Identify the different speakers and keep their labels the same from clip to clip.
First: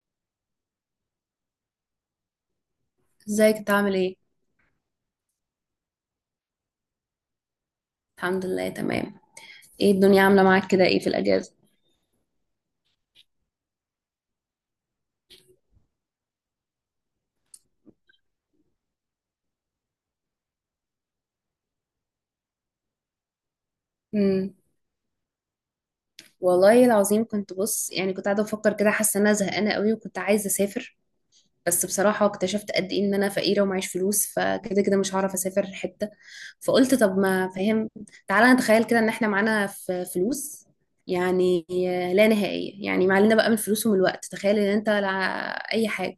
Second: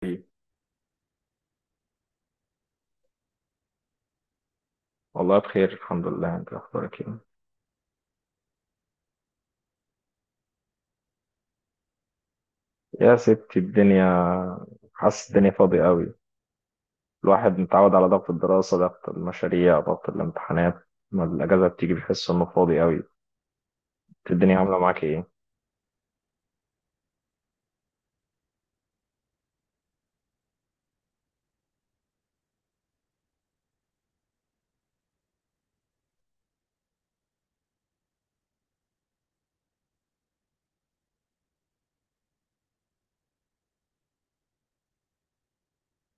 Speaker 1: طيب.
Speaker 2: ازيك انت عامل ايه؟
Speaker 1: والله بخير، الحمد لله. انت اخبارك ايه؟
Speaker 2: الحمد لله، تمام. ايه الدنيا عامله معاك كده، ايه في الاجازه؟
Speaker 1: يا ستي الدنيا، حاسس الدنيا فاضية قوي. الواحد متعود على ضغط الدراسة، ضغط المشاريع، ضغط الامتحانات. لما الأجازة بتيجي بيحس إنه فاضي قوي. انت
Speaker 2: امم.
Speaker 1: الدنيا عاملة معاك ايه؟
Speaker 2: والله العظيم، كنت بص يعني كنت قاعده بفكر كده، حاسه ان انا زهقانه قوي وكنت عايزه اسافر. بس بصراحه اكتشفت قد ايه ان انا فقيره ومعيش فلوس، فكده كده مش هعرف اسافر حته. فقلت طب، ما فاهم. تعالى نتخيل كده ان احنا معانا فلوس، يعني لا نهائيه، يعني معلنا بقى من الفلوس ومن الوقت. تخيل ان انت لا، اي حاجه،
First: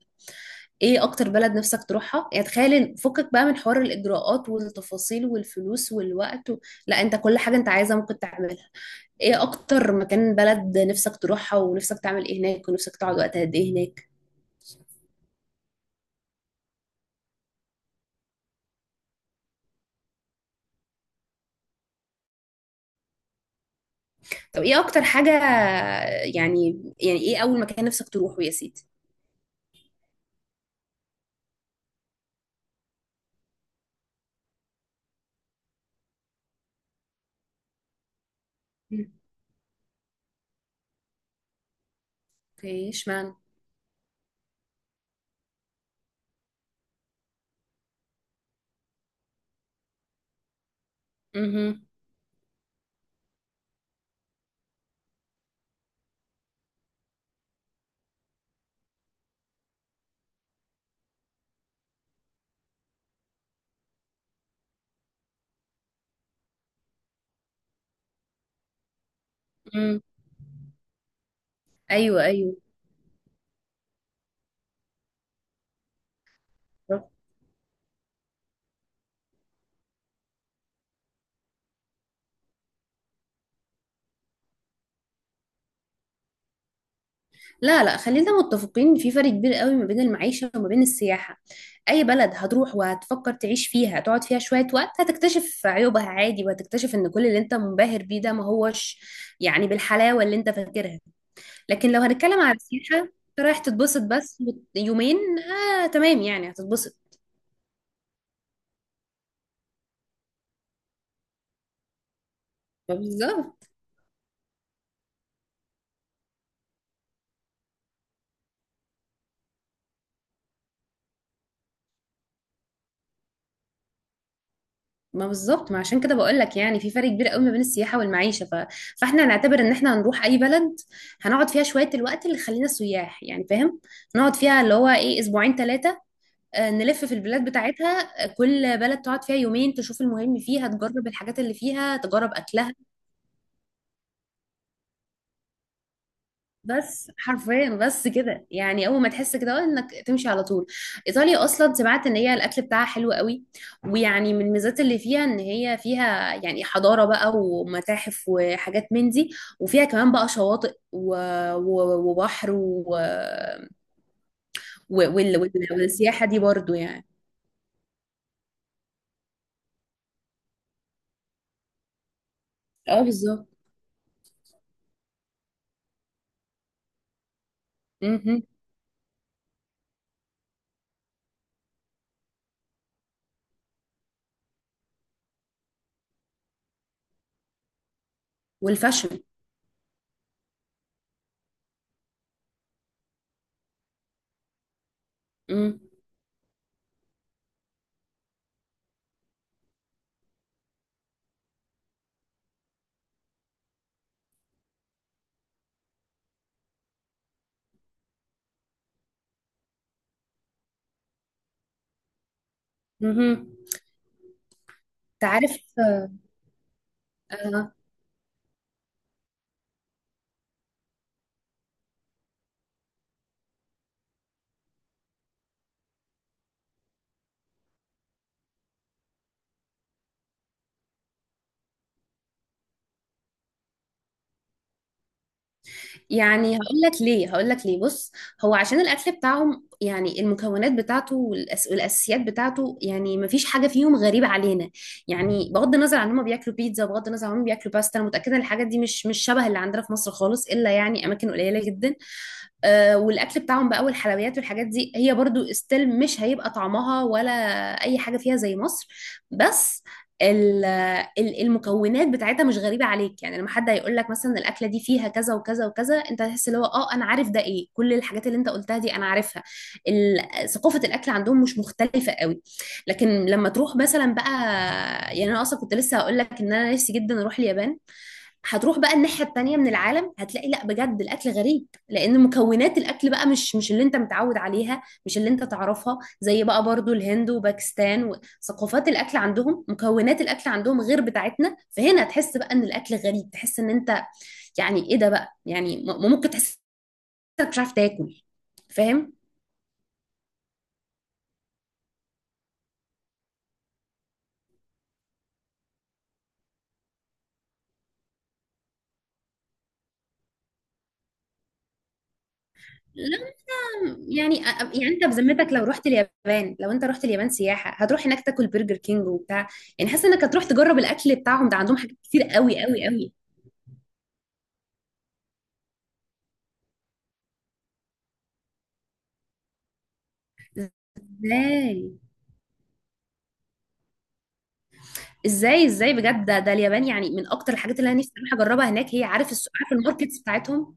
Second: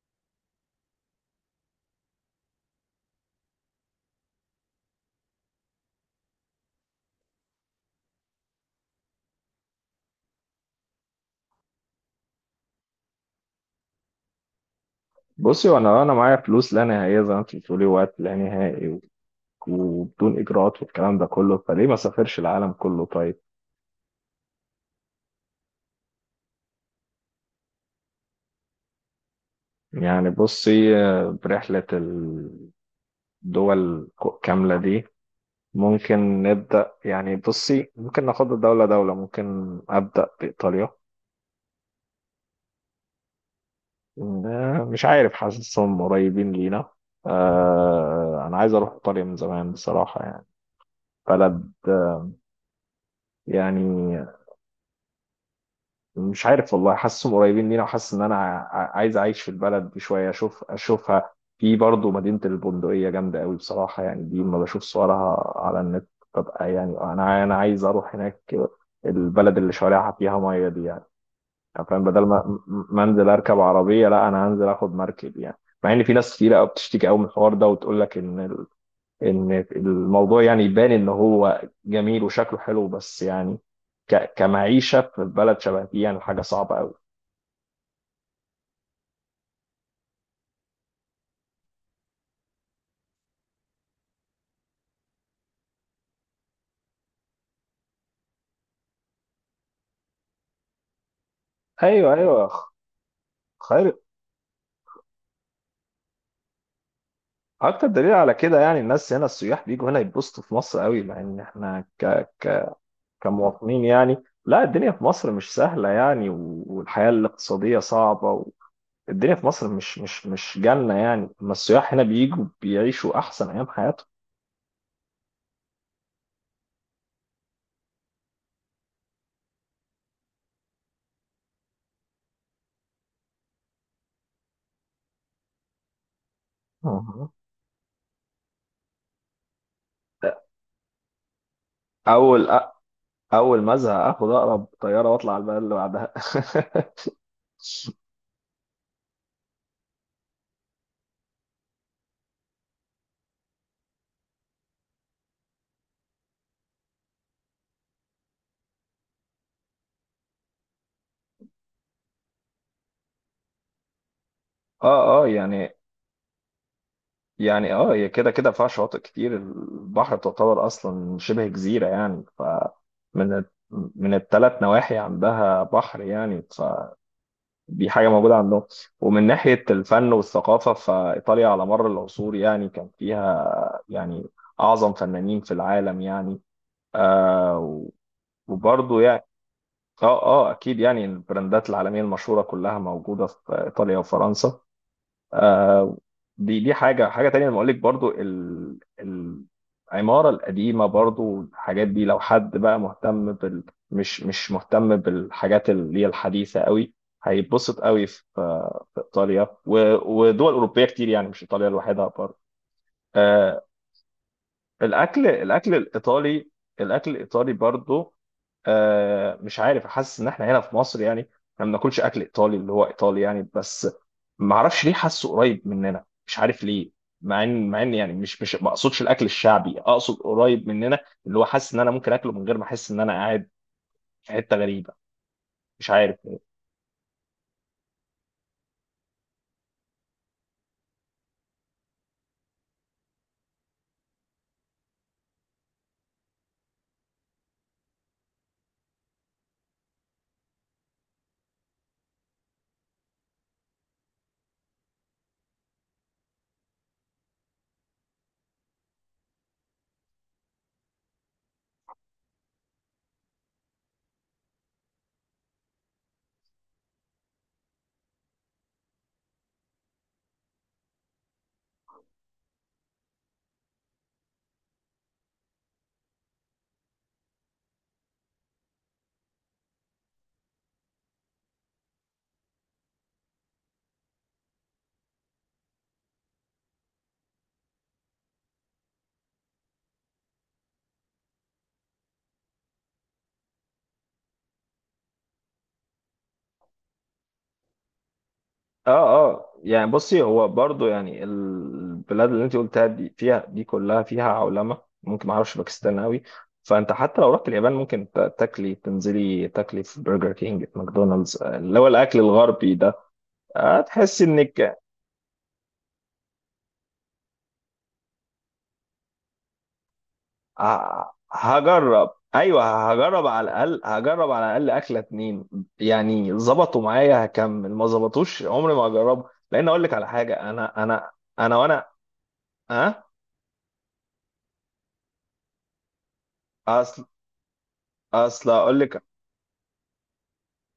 Speaker 2: ايه اكتر بلد نفسك تروحها؟ يعني تخيل فكك بقى من حوار الاجراءات والتفاصيل والفلوس والوقت لا، انت كل حاجة انت عايزها ممكن تعملها. ايه اكتر مكان بلد نفسك تروحها، ونفسك تعمل ايه هناك، ونفسك تقعد وقت قد ايه هناك؟
Speaker 1: بصي، وأنا معايا فلوس لا نهائية زي ما انت بتقولي، وقت لا نهائي وبدون إجراءات والكلام ده كله، فليه ما سافرش العالم كله طيب؟
Speaker 2: طب، ايه اكتر حاجة، يعني ايه اول مكان نفسك تروحه يا سيدي؟
Speaker 1: يعني بصي، برحلة الدول كاملة دي ممكن نبدأ. يعني بصي، ممكن ناخد دولة
Speaker 2: مم.
Speaker 1: دولة. ممكن أبدأ بإيطاليا.
Speaker 2: اوكي، اشمعنى؟
Speaker 1: مش عارف، حاسسهم قريبين لينا. أنا عايز أروح إيطاليا من زمان بصراحة، يعني بلد،
Speaker 2: مهم.
Speaker 1: يعني مش عارف والله، حاسسهم قريبين لينا. وحاسس إن أنا عايز أعيش في البلد دي شوية، أشوف أشوفها. في برضه مدينة البندقية جامدة قوي بصراحة، يعني دي لما بشوف صورها على النت ببقى يعني أنا عايز أروح هناك. البلد اللي
Speaker 2: مم.
Speaker 1: شوارعها فيها مية دي، يعني فاهم، بدل
Speaker 2: ايوه،
Speaker 1: ما
Speaker 2: ايوه.
Speaker 1: ما انزل اركب عربيه، لا، انا هنزل اخد مركب يعني. مع ان في ناس كتير قوي بتشتكي قوي من الحوار ده وتقول لك ان الموضوع يعني يبان ان هو جميل وشكله حلو، بس يعني كمعيشه في بلد شبه دي يعني حاجه صعبه قوي.
Speaker 2: لا، لا، خلينا متفقين إن في فرق كبير قوي ما بين المعيشة وما بين السياحة. أي بلد هتروح وهتفكر تعيش فيها، هتقعد فيها شوية وقت هتكتشف عيوبها عادي، وهتكتشف إن كل اللي أنت منبهر بيه ده ما هوش يعني بالحلاوة اللي أنت فاكرها. لكن لو
Speaker 1: ايوه
Speaker 2: هنتكلم
Speaker 1: ايوه.
Speaker 2: على السياحة، أنت رايح
Speaker 1: خير.
Speaker 2: تتبسط بس، يومين. آه، تمام، يعني هتتبسط.
Speaker 1: اكتر دليل على كده، يعني الناس هنا، السياح بيجوا هنا يتبسطوا في مصر قوي، مع ان احنا ك...
Speaker 2: بالظبط.
Speaker 1: كمواطنين يعني لا، الدنيا في مصر مش سهله يعني، والحياه الاقتصاديه صعبه. الدنيا في مصر مش جنة يعني، اما السياح هنا بيجوا بيعيشوا أحسن أيام حياتهم.
Speaker 2: ما بالظبط، ما عشان كده بقول لك يعني في فرق كبير قوي ما بين السياحه والمعيشه. فاحنا هنعتبر ان احنا هنروح اي بلد، هنقعد فيها شويه، الوقت اللي خلينا سياح، يعني فاهم؟ نقعد فيها اللي هو ايه، اسبوعين، ثلاثه. نلف في
Speaker 1: مهم.
Speaker 2: البلاد بتاعتها، كل بلد تقعد فيها يومين، تشوف المهم فيها، تجرب الحاجات اللي فيها، تجرب
Speaker 1: أول
Speaker 2: اكلها.
Speaker 1: أول ما أزهق آخد أقرب طيارة وأطلع على البلد اللي بعدها
Speaker 2: بس حرفيا، بس كده، يعني اول ما تحس كده انك تمشي على طول. ايطاليا اصلا، سمعت ان هي الاكل بتاعها حلو قوي. ويعني من الميزات اللي فيها ان هي فيها يعني حضاره بقى ومتاحف وحاجات من دي. وفيها كمان بقى شواطئ وبحر وال...
Speaker 1: اه اه يعني.
Speaker 2: والسياحه دي برضو يعني.
Speaker 1: يعني اه، هي كده كده فيها شواطئ كتير، البحر تعتبر أصلا شبه جزيرة يعني ف
Speaker 2: اه،
Speaker 1: من ال-
Speaker 2: بالظبط.
Speaker 1: من الثلاث نواحي عندها بحر يعني. دي حاجة موجودة
Speaker 2: مهم.
Speaker 1: عندهم. ومن ناحية الفن والثقافة، فإيطاليا على مر العصور يعني كان فيها يعني أعظم فنانين في العالم يعني. آه. وبرضه
Speaker 2: والفاشن.
Speaker 1: يعني اه اه، اكيد يعني البراندات العالميه المشهوره كلها موجوده في ايطاليا وفرنسا.
Speaker 2: مهم.
Speaker 1: آه، دي حاجة تانية لما أقول لك برضو العمارة القديمة، برضو الحاجات دي لو حد بقى مهتم بال، مش مهتم بالحاجات اللي هي الحديثة قوي، هيتبسط قوي في في إيطاليا ودول أوروبية كتير يعني، مش إيطاليا لوحدها برضو.
Speaker 2: مهم.
Speaker 1: آه، الاكل
Speaker 2: تعرف.
Speaker 1: الاكل الايطالي، الاكل الايطالي
Speaker 2: آه.
Speaker 1: برضو، مش عارف، حاسس ان احنا هنا في مصر يعني احنا ما بناكلش اكل ايطالي اللي هو ايطالي يعني، بس ما اعرفش ليه، حاسه قريب مننا مش عارف ليه. مع ان يعني مش مش ما اقصدش الاكل الشعبي، اقصد قريب مننا، اللي هو حاسس ان انا ممكن اكله من غير ما احس ان انا قاعد في حته غريبه. مش عارف.
Speaker 2: يعني هقول لك ليه، هقول لك ليه، بص. هو عشان الاكل بتاعهم، يعني المكونات بتاعته والاساسيات بتاعته، يعني ما فيش حاجه فيهم غريبه علينا. يعني بغض النظر عن هم بياكلوا بيتزا، بغض النظر عن هم بياكلوا باستا، انا متاكده ان الحاجات دي مش شبه اللي عندنا في مصر خالص، الا يعني اماكن قليله جدا. والاكل بتاعهم بقى والحلويات والحاجات دي هي برضو استيل، مش هيبقى طعمها ولا اي حاجه فيها زي مصر. بس ال- المكونات بتاعتها مش غريبه عليك، يعني لما حد هيقول لك مثلا الاكله دي فيها كذا وكذا وكذا، انت هتحس اللي هو انا عارف ده ايه، كل الحاجات اللي انت قلتها دي انا عارفها. ثقافه الاكل عندهم مش مختلفه قوي. لكن لما تروح مثلا بقى، يعني انا اصلا كنت لسه هقول لك ان انا نفسي جدا اروح اليابان. هتروح بقى الناحية التانية من العالم، هتلاقي لا، بجد الأكل غريب، لأن مكونات الأكل بقى مش اللي أنت متعود عليها، مش اللي أنت تعرفها، زي بقى برضو الهند وباكستان، وثقافات الأكل عندهم، مكونات الأكل عندهم غير بتاعتنا، فهنا تحس بقى إن الأكل غريب، تحس إن أنت، يعني إيه ده بقى، يعني ممكن تحس إنك مش عارف تاكل.
Speaker 1: اه
Speaker 2: فاهم؟
Speaker 1: اه، يعني بصي، هو برضو يعني البلاد اللي انت قلتها دي فيها، دي كلها فيها عولمه، ممكن ما اعرفش باكستان قوي. فانت حتى لو رحت اليابان ممكن تاكلي، تنزلي تاكلي في برجر كينج، في ماكدونالدز، اللي هو الاكل الغربي ده.
Speaker 2: لا،
Speaker 1: تحسي
Speaker 2: يعني
Speaker 1: انك،
Speaker 2: يعني انت بذمتك لو انت رحت اليابان سياحه هتروح هناك تاكل برجر كينج وبتاع؟ يعني حاسه انك هتروح تجرب الاكل بتاعهم، ده عندهم حاجات
Speaker 1: هجرب،
Speaker 2: كتير قوي قوي
Speaker 1: ايوه
Speaker 2: قوي.
Speaker 1: هجرب، على الاقل هجرب على الاقل اكله اتنين، يعني ظبطوا معايا هكمل، ما ظبطوش عمري ما هجربه. لان اقول لك على حاجه، انا انا انا
Speaker 2: ازاي؟
Speaker 1: وانا اه.
Speaker 2: بجد؟ ده اليابان
Speaker 1: اصل
Speaker 2: يعني من اكتر الحاجات اللي انا نفسي اروح
Speaker 1: اصل
Speaker 2: اجربها
Speaker 1: اقول
Speaker 2: هناك،
Speaker 1: لك،
Speaker 2: هي عارف الماركتس بتاعتهم،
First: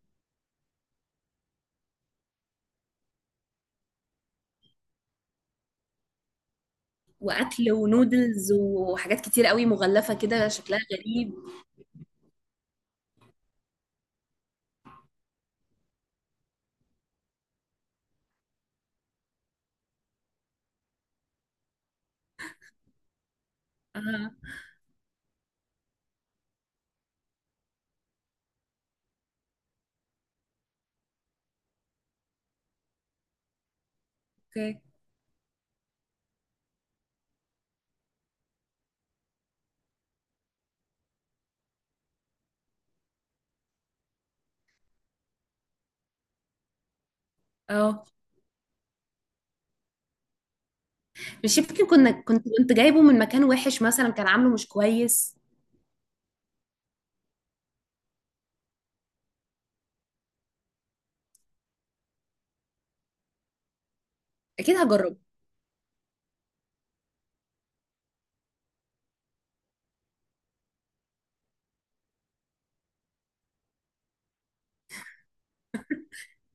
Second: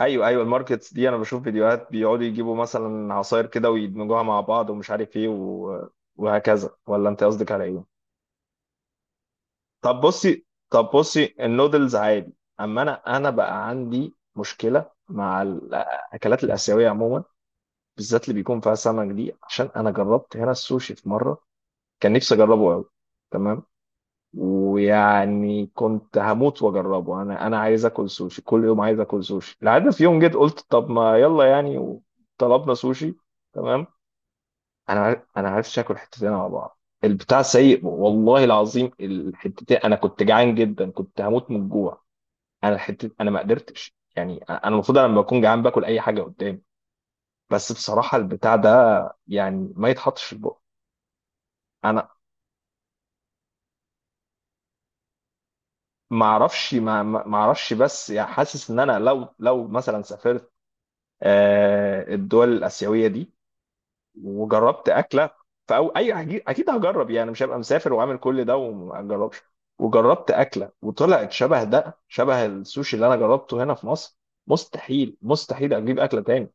Speaker 1: ايوه ايوه، الماركتس دي انا بشوف فيديوهات بيقعدوا يجيبوا مثلا عصاير كده ويدمجوها مع بعض، ومش عارف ايه وهكذا، ولا انت قصدك على
Speaker 2: واكل
Speaker 1: ايه؟
Speaker 2: ونودلز وحاجات كتير قوي
Speaker 1: طب
Speaker 2: مغلفه
Speaker 1: بصي،
Speaker 2: كده شكلها غريب.
Speaker 1: النودلز عادي، اما انا بقى عندي مشكله مع الاكلات الاسيويه عموما، بالذات اللي بيكون فيها سمك دي. عشان انا جربت هنا السوشي في مره، كان نفسي اجربه قوي. تمام.
Speaker 2: اه.
Speaker 1: ويعني كنت هموت واجربه، انا عايز اكل سوشي كل يوم، عايز اكل سوشي، لحد في يوم جيت قلت طب ما يلا يعني. طلبنا سوشي. تمام.
Speaker 2: اوكي.
Speaker 1: انا عرفتش اكل حتتين على بعض. البتاع سيء والله العظيم. الحتتين، انا كنت جعان جدا، كنت هموت من الجوع. انا ما قدرتش يعني، انا المفروض أنا لما بكون جعان باكل اي حاجه قدامي، بس
Speaker 2: اه.
Speaker 1: بصراحه البتاع ده يعني ما يتحطش في البق.
Speaker 2: مش يمكن
Speaker 1: انا
Speaker 2: كنا كنت كنت جايبه من مكان وحش مثلا، كان عامله مش كويس؟
Speaker 1: ما اعرفش، ما اعرفش، بس يعني حاسس ان انا لو مثلا سافرت، الدول الآسيوية دي،
Speaker 2: اكيد
Speaker 1: وجربت
Speaker 2: هجربه.
Speaker 1: أكلة، فأو أي، أكيد هجرب يعني، مش هبقى مسافر وعامل كل ده وما أجربش، وجربت أكلة وطلعت شبه ده، شبه السوشي اللي أنا جربته هنا في مصر، مستحيل أجيب أكلة تاني.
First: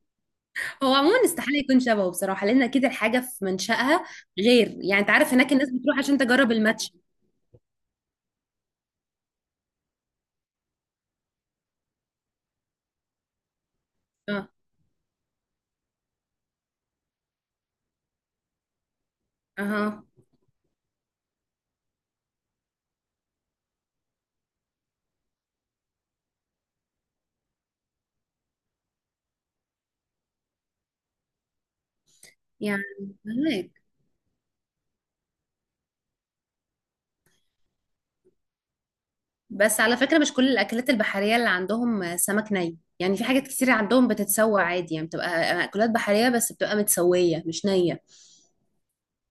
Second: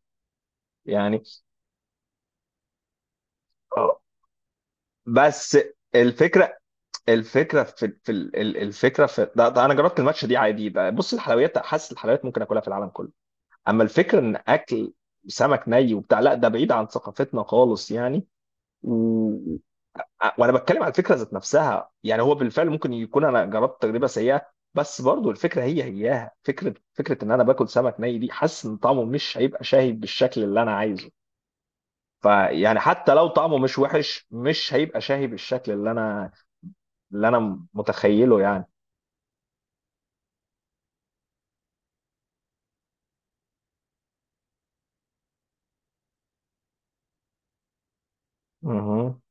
Speaker 2: هو
Speaker 1: يعني
Speaker 2: عموما استحاله يكون شبهه بصراحه، لان اكيد الحاجه في
Speaker 1: آه،
Speaker 2: منشأها غير. يعني انت عارف هناك
Speaker 1: بس
Speaker 2: الناس بتروح عشان تجرب
Speaker 1: الفكرة،
Speaker 2: الماتش.
Speaker 1: الفكرة في ده أنا جربت الماتش دي عادي بقى. بص، الحلويات حاسس الحلويات ممكن أكلها في العالم كله، أما الفكرة إن
Speaker 2: اه،
Speaker 1: أكل سمك ني وبتاع، لا، ده بعيد عن ثقافتنا خالص يعني.
Speaker 2: اها،
Speaker 1: وانا بتكلم على الفكره ذات نفسها يعني. هو بالفعل ممكن يكون انا جربت تجربه سيئه، بس برضو الفكره هي هياها فكره، ان انا باكل سمك ني دي، حاسس ان طعمه مش هيبقى شاهي بالشكل اللي انا عايزه. فيعني
Speaker 2: يعني
Speaker 1: حتى لو طعمه
Speaker 2: فهمك.
Speaker 1: مش وحش، مش هيبقى شاهي بالشكل اللي انا متخيله يعني.
Speaker 2: بس على فكرة، مش كل الأكلات البحرية اللي عندهم سمك ني، يعني في حاجات كتير عندهم بتتسوى عادي، يعني بتبقى أكلات بحرية بس بتبقى متسوية مش نية.
Speaker 1: مهم.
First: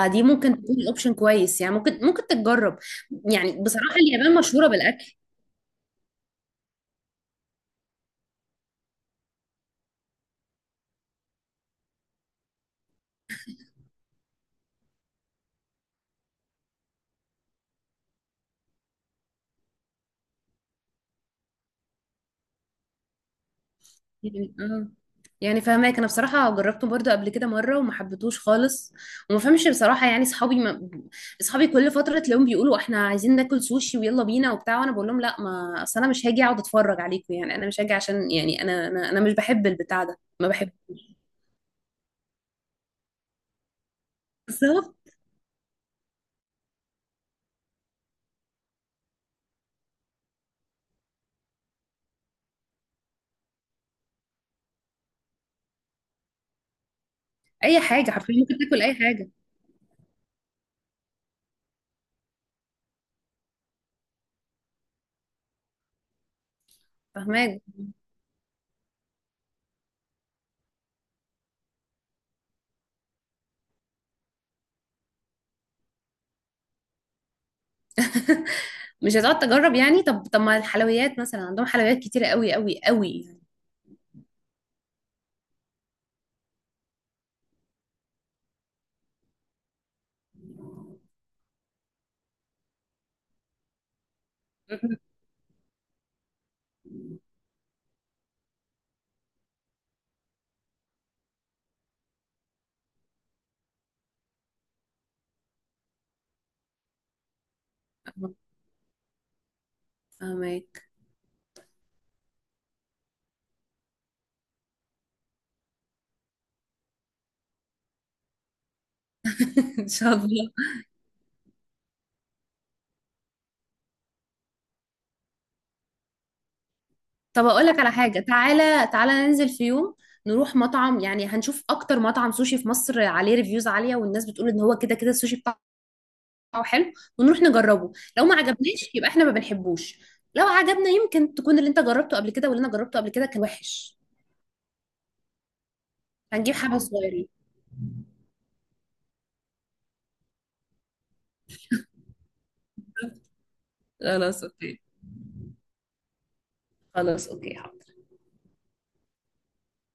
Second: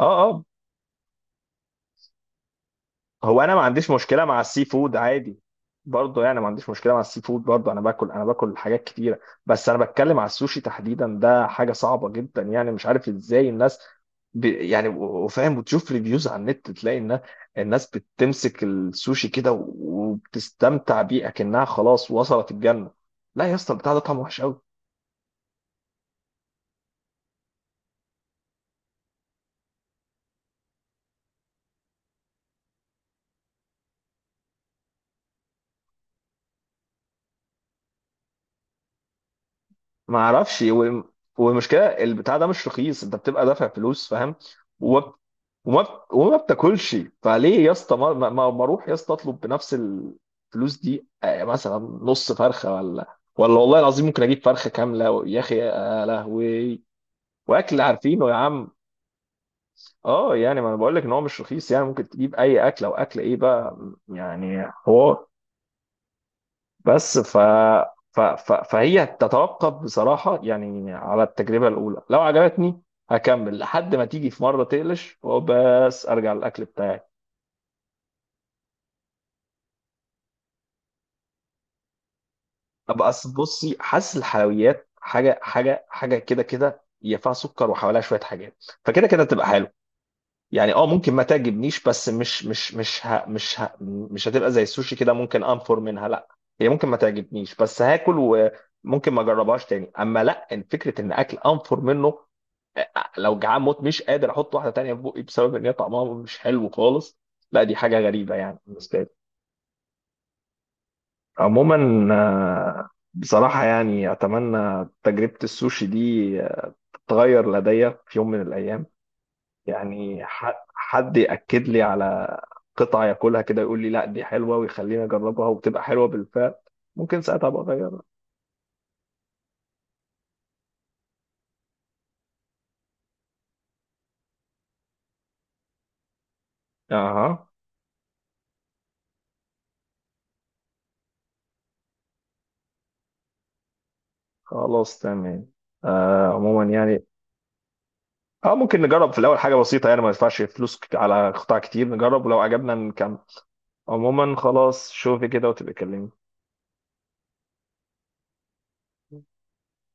Speaker 1: اه اه،
Speaker 2: ممكن تكون أوبشن كويس، يعني ممكن تتجرب.
Speaker 1: هو
Speaker 2: يعني
Speaker 1: انا ما عنديش
Speaker 2: بصراحة
Speaker 1: مشكله
Speaker 2: اليابان
Speaker 1: مع السي
Speaker 2: مشهورة
Speaker 1: فود
Speaker 2: بالأكل.
Speaker 1: عادي، برضه يعني ما عنديش مشكله مع السي فود، برضه انا باكل حاجات كتيره، بس انا بتكلم على السوشي تحديدا، ده حاجه صعبه جدا، يعني مش عارف ازاي الناس يعني وفاهم، وتشوف ريفيوز على النت تلاقي ان الناس بتمسك السوشي كده وبتستمتع بيه اكنها خلاص وصلت الجنه. لا يا اسطى، البتاع ده طعمه وحش
Speaker 2: يعني
Speaker 1: قوي.
Speaker 2: يعني فاهماك، انا بصراحه جربته برضو قبل كده مره وما حبيتهوش خالص. وما فهمش بصراحه. يعني اصحابي ما... اصحابي كل فتره تلاقيهم بيقولوا احنا عايزين ناكل سوشي ويلا بينا وبتاع، وانا بقول لهم لا، ما اصل انا مش هاجي اقعد اتفرج عليكم، يعني انا مش هاجي عشان يعني أنا مش بحب البتاع
Speaker 1: ما
Speaker 2: ده ما
Speaker 1: اعرفش
Speaker 2: بحبوش.
Speaker 1: والمشكله البتاع ده مش رخيص، انت بتبقى دافع فلوس فاهم،
Speaker 2: بالظبط.
Speaker 1: وما بتاكلش. فليه يا اسطى ما اروح يا اسطى اطلب بنفس الفلوس دي، مثلا نص فرخه، ولا والله العظيم ممكن اجيب فرخه كامله، يا اخي يا لهوي،
Speaker 2: اي
Speaker 1: واكل
Speaker 2: حاجه،
Speaker 1: عارفينه يا
Speaker 2: حرفيا ممكن
Speaker 1: عم.
Speaker 2: تاكل اي حاجه.
Speaker 1: اه يعني، ما انا بقول لك ان هو مش رخيص يعني، ممكن تجيب اي اكل، او اكل ايه بقى، يعني حوار. بس ف
Speaker 2: فاهماك.
Speaker 1: ف ف فهي تتوقف بصراحه يعني على التجربه الاولى، لو عجبتني هكمل لحد ما تيجي في مره تقلش، وبس ارجع للاكل بتاعي.
Speaker 2: مش هتقعد تجرب يعني؟ طب ما الحلويات مثلا، عندهم حلويات كتيره قوي قوي
Speaker 1: ابقى
Speaker 2: قوي
Speaker 1: اصل
Speaker 2: يعني.
Speaker 1: بصي، حاسس الحلويات حاجه كده، كده ينفع سكر وحواليها شويه حاجات، فكده كده تبقى حلو، يعني اه ممكن ما تعجبنيش، بس مش هتبقى زي السوشي كده ممكن انفر منها، لا. هي ممكن ما تعجبنيش بس هاكل، وممكن ما اجربهاش تاني، اما لا إن فكره ان اكل انفر منه، لو جعان موت مش قادر احط واحده تانيه في بقي بسبب ان هي طعمها مش حلو خالص، لا دي حاجه غريبه يعني بالنسبه لي.
Speaker 2: فاهماك.
Speaker 1: عموما بصراحة يعني أتمنى تجربة السوشي دي تتغير لدي في يوم من الأيام،
Speaker 2: ان شاء
Speaker 1: يعني
Speaker 2: الله.
Speaker 1: حد يأكد لي على قطعة ياكلها كده يقول لي لا دي حلوة، ويخليني أجربها وبتبقى حلوة بالفعل، ممكن ساعتها
Speaker 2: طب
Speaker 1: أبقى
Speaker 2: اقول لك على
Speaker 1: أغيرها.
Speaker 2: حاجه، تعالى تعالى ننزل في يوم نروح مطعم، يعني هنشوف اكتر مطعم سوشي في مصر عليه ريفيوز عاليه، والناس بتقول ان هو كده كده السوشي بتاعه حلو، ونروح
Speaker 1: أها.
Speaker 2: نجربه. لو ما عجبناش يبقى احنا ما بنحبوش، لو عجبنا يمكن تكون اللي انت جربته قبل كده واللي انا جربته قبل كده كان وحش.
Speaker 1: خلاص تمام. آه
Speaker 2: هنجيب
Speaker 1: عموما
Speaker 2: حبه
Speaker 1: يعني
Speaker 2: صغيرين.
Speaker 1: اه، ممكن نجرب في الأول حاجة بسيطة، يعني ما ندفعش فلوس على قطع كتير، نجرب ولو عجبنا نكمل. عموما
Speaker 2: خلاص، اوكي.
Speaker 1: خلاص، شوفي كده وتبقى كلمني.
Speaker 2: خلاص، اوكي.